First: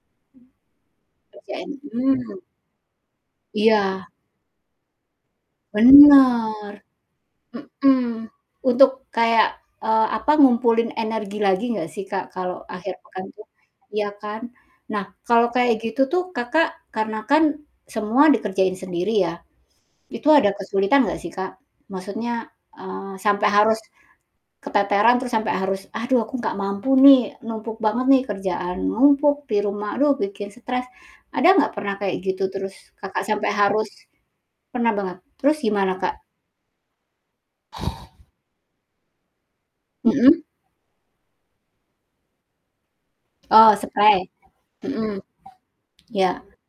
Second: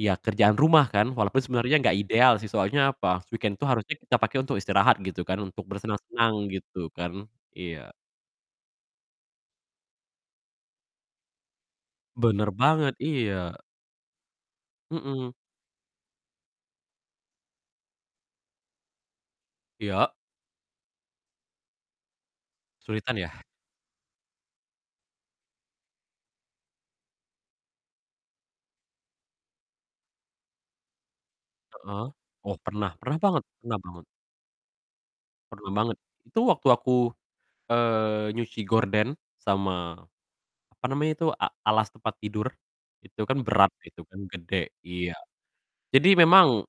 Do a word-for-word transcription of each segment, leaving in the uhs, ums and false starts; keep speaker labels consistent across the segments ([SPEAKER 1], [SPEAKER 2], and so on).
[SPEAKER 1] Ya
[SPEAKER 2] Mmm.
[SPEAKER 1] kerjaan rumah kan, walaupun
[SPEAKER 2] Kerjaan
[SPEAKER 1] sebenernya enggak ideal
[SPEAKER 2] mmm.
[SPEAKER 1] sih, soalnya apa? Weekend tuh harusnya
[SPEAKER 2] Iya.
[SPEAKER 1] kita pake untuk istirahat gitu kan, untuk bersenang-senang
[SPEAKER 2] Bener.
[SPEAKER 1] gitu kan. Iya.
[SPEAKER 2] Mhm. Untuk kayak, eee, apa, ngumpulin energi lagi enggak sih Kak
[SPEAKER 1] Bener
[SPEAKER 2] kalau
[SPEAKER 1] banget.
[SPEAKER 2] akhir pekan
[SPEAKER 1] Iya.
[SPEAKER 2] tuh? Iya kan? Nah,
[SPEAKER 1] Mhm.
[SPEAKER 2] kalau kayak gitu tuh Kakak, karena kan semua dikerjain sendiri ya,
[SPEAKER 1] Iya.
[SPEAKER 2] itu ada kesulitan nggak sih Kak? Maksudnya, eee,
[SPEAKER 1] Kesulitan, ya?
[SPEAKER 2] sampai harus keteteran, terus sampai harus, "Aduh, aku nggak mampu nih, numpuk banget nih. Kerjaan numpuk, di rumah, aduh, bikin stres." Ada nggak pernah
[SPEAKER 1] Heeh,
[SPEAKER 2] kayak gitu
[SPEAKER 1] oh
[SPEAKER 2] terus
[SPEAKER 1] pernah. Pernah
[SPEAKER 2] Kakak
[SPEAKER 1] banget
[SPEAKER 2] sampai
[SPEAKER 1] pernah
[SPEAKER 2] harus
[SPEAKER 1] banget.
[SPEAKER 2] pernah banget? Terus
[SPEAKER 1] Pernah
[SPEAKER 2] gimana
[SPEAKER 1] banget.
[SPEAKER 2] Kak?
[SPEAKER 1] Itu waktu aku, eee, nyuci gorden sama,
[SPEAKER 2] Mhm.
[SPEAKER 1] apa namanya itu, a alas tempat tidur, itu kan berat
[SPEAKER 2] Oh,
[SPEAKER 1] gitu kan,
[SPEAKER 2] sprei.
[SPEAKER 1] gede. Iya.
[SPEAKER 2] Mhm.
[SPEAKER 1] Jadi
[SPEAKER 2] Iya.
[SPEAKER 1] memang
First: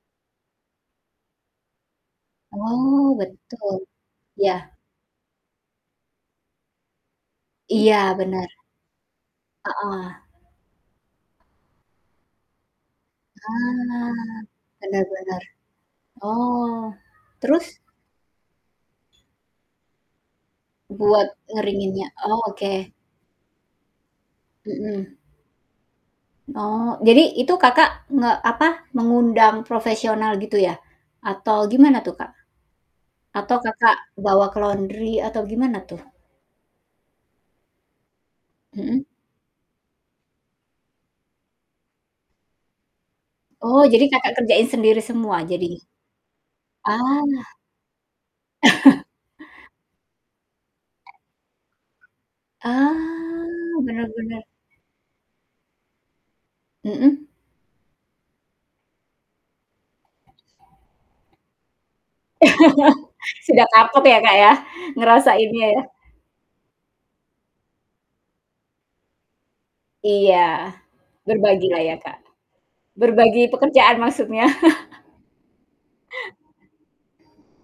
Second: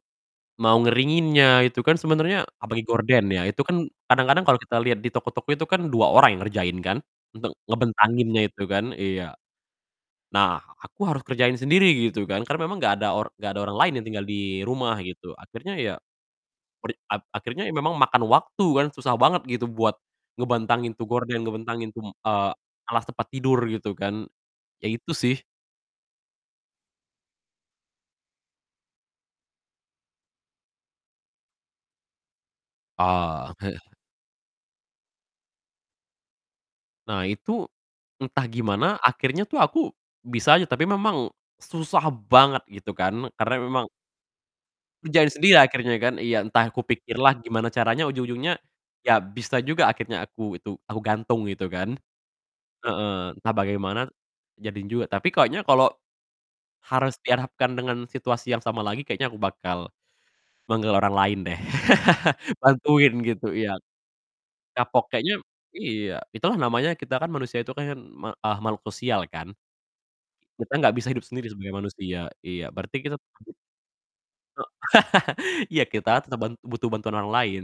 [SPEAKER 1] mau ngeringinnya, itu kan sebenernya apalagi
[SPEAKER 2] Oh
[SPEAKER 1] gorden ya itu
[SPEAKER 2] betul.
[SPEAKER 1] kan kadang-kadang kalau kita
[SPEAKER 2] Ya.
[SPEAKER 1] liat di toko-toko itu kan dua orang yang ngerjain kan, untuk
[SPEAKER 2] Iya
[SPEAKER 1] ngebentanginnya
[SPEAKER 2] bener. Heeh.
[SPEAKER 1] itu kan. Iya.
[SPEAKER 2] Heeh.
[SPEAKER 1] Nah, aku harus kerjain sendiri gitu kan, karena memang enggak ada or enggak ada orang lain yang
[SPEAKER 2] Ah,
[SPEAKER 1] tinggal di rumah
[SPEAKER 2] bener
[SPEAKER 1] gitu,
[SPEAKER 2] bener.
[SPEAKER 1] akhirnya ya
[SPEAKER 2] Oh.
[SPEAKER 1] per ap akhirnya
[SPEAKER 2] Terus?
[SPEAKER 1] memang ya makan waktu kan, susah banget gitu buat ngebentangin tuh
[SPEAKER 2] Buat
[SPEAKER 1] gorden, ngebantangin
[SPEAKER 2] ngeringinnya,
[SPEAKER 1] tuh,
[SPEAKER 2] oh,
[SPEAKER 1] eee,
[SPEAKER 2] oke.
[SPEAKER 1] alas tempat tidur, gitu kan. Ya itu
[SPEAKER 2] Mhm.
[SPEAKER 1] sih.
[SPEAKER 2] Oh, jadi itu Kakak nge apa, mengundang profesional gitu ya? Atau gimana tuh Kak?
[SPEAKER 1] Oh,
[SPEAKER 2] Atau
[SPEAKER 1] heeh.
[SPEAKER 2] Kakak bawa ke laundry atau gimana tuh?
[SPEAKER 1] Nah itu, entah gimana
[SPEAKER 2] Mhm.
[SPEAKER 1] akhirnya tuh aku bisa aja, tapi memang susah banget gitu kan, karena
[SPEAKER 2] Oh,
[SPEAKER 1] memang
[SPEAKER 2] jadi Kakak kerjain sendiri
[SPEAKER 1] Kerjain
[SPEAKER 2] semua,
[SPEAKER 1] sendiri
[SPEAKER 2] jadi?
[SPEAKER 1] akhirnya kan. Iya, entah kupikir lah
[SPEAKER 2] Ah.
[SPEAKER 1] gimana caranya, ujung-ujungnya ya bisa juga akhirnya aku itu aku gantung, gitu kan.
[SPEAKER 2] Ah,
[SPEAKER 1] Heeh, entah bagaimana,
[SPEAKER 2] bener bener.
[SPEAKER 1] jadi juga. Tapi kayaknya kalo harus
[SPEAKER 2] Mhm.
[SPEAKER 1] dihadapkan dengan situasi yang sama lagi kayaknya aku bakal manggil orang lain deh, bantuin gitu.
[SPEAKER 2] Sudah
[SPEAKER 1] Iya.
[SPEAKER 2] kapok ya Kak ya,
[SPEAKER 1] Kapok. Kayaknya
[SPEAKER 2] ngerasainnya ya.
[SPEAKER 1] iya, itulah namanya kita kan manusia itu kan me eee, makhluk sosial kan. Kita
[SPEAKER 2] Iya,
[SPEAKER 1] gak bisa hidup sendiri
[SPEAKER 2] berbagi
[SPEAKER 1] sebagai
[SPEAKER 2] lah ya Kak.
[SPEAKER 1] manusia. Iya berarti kita
[SPEAKER 2] Berbagi untuk kerjaan maksudnya.
[SPEAKER 1] E Iya kita tetap ban butuh bantuan orang lain.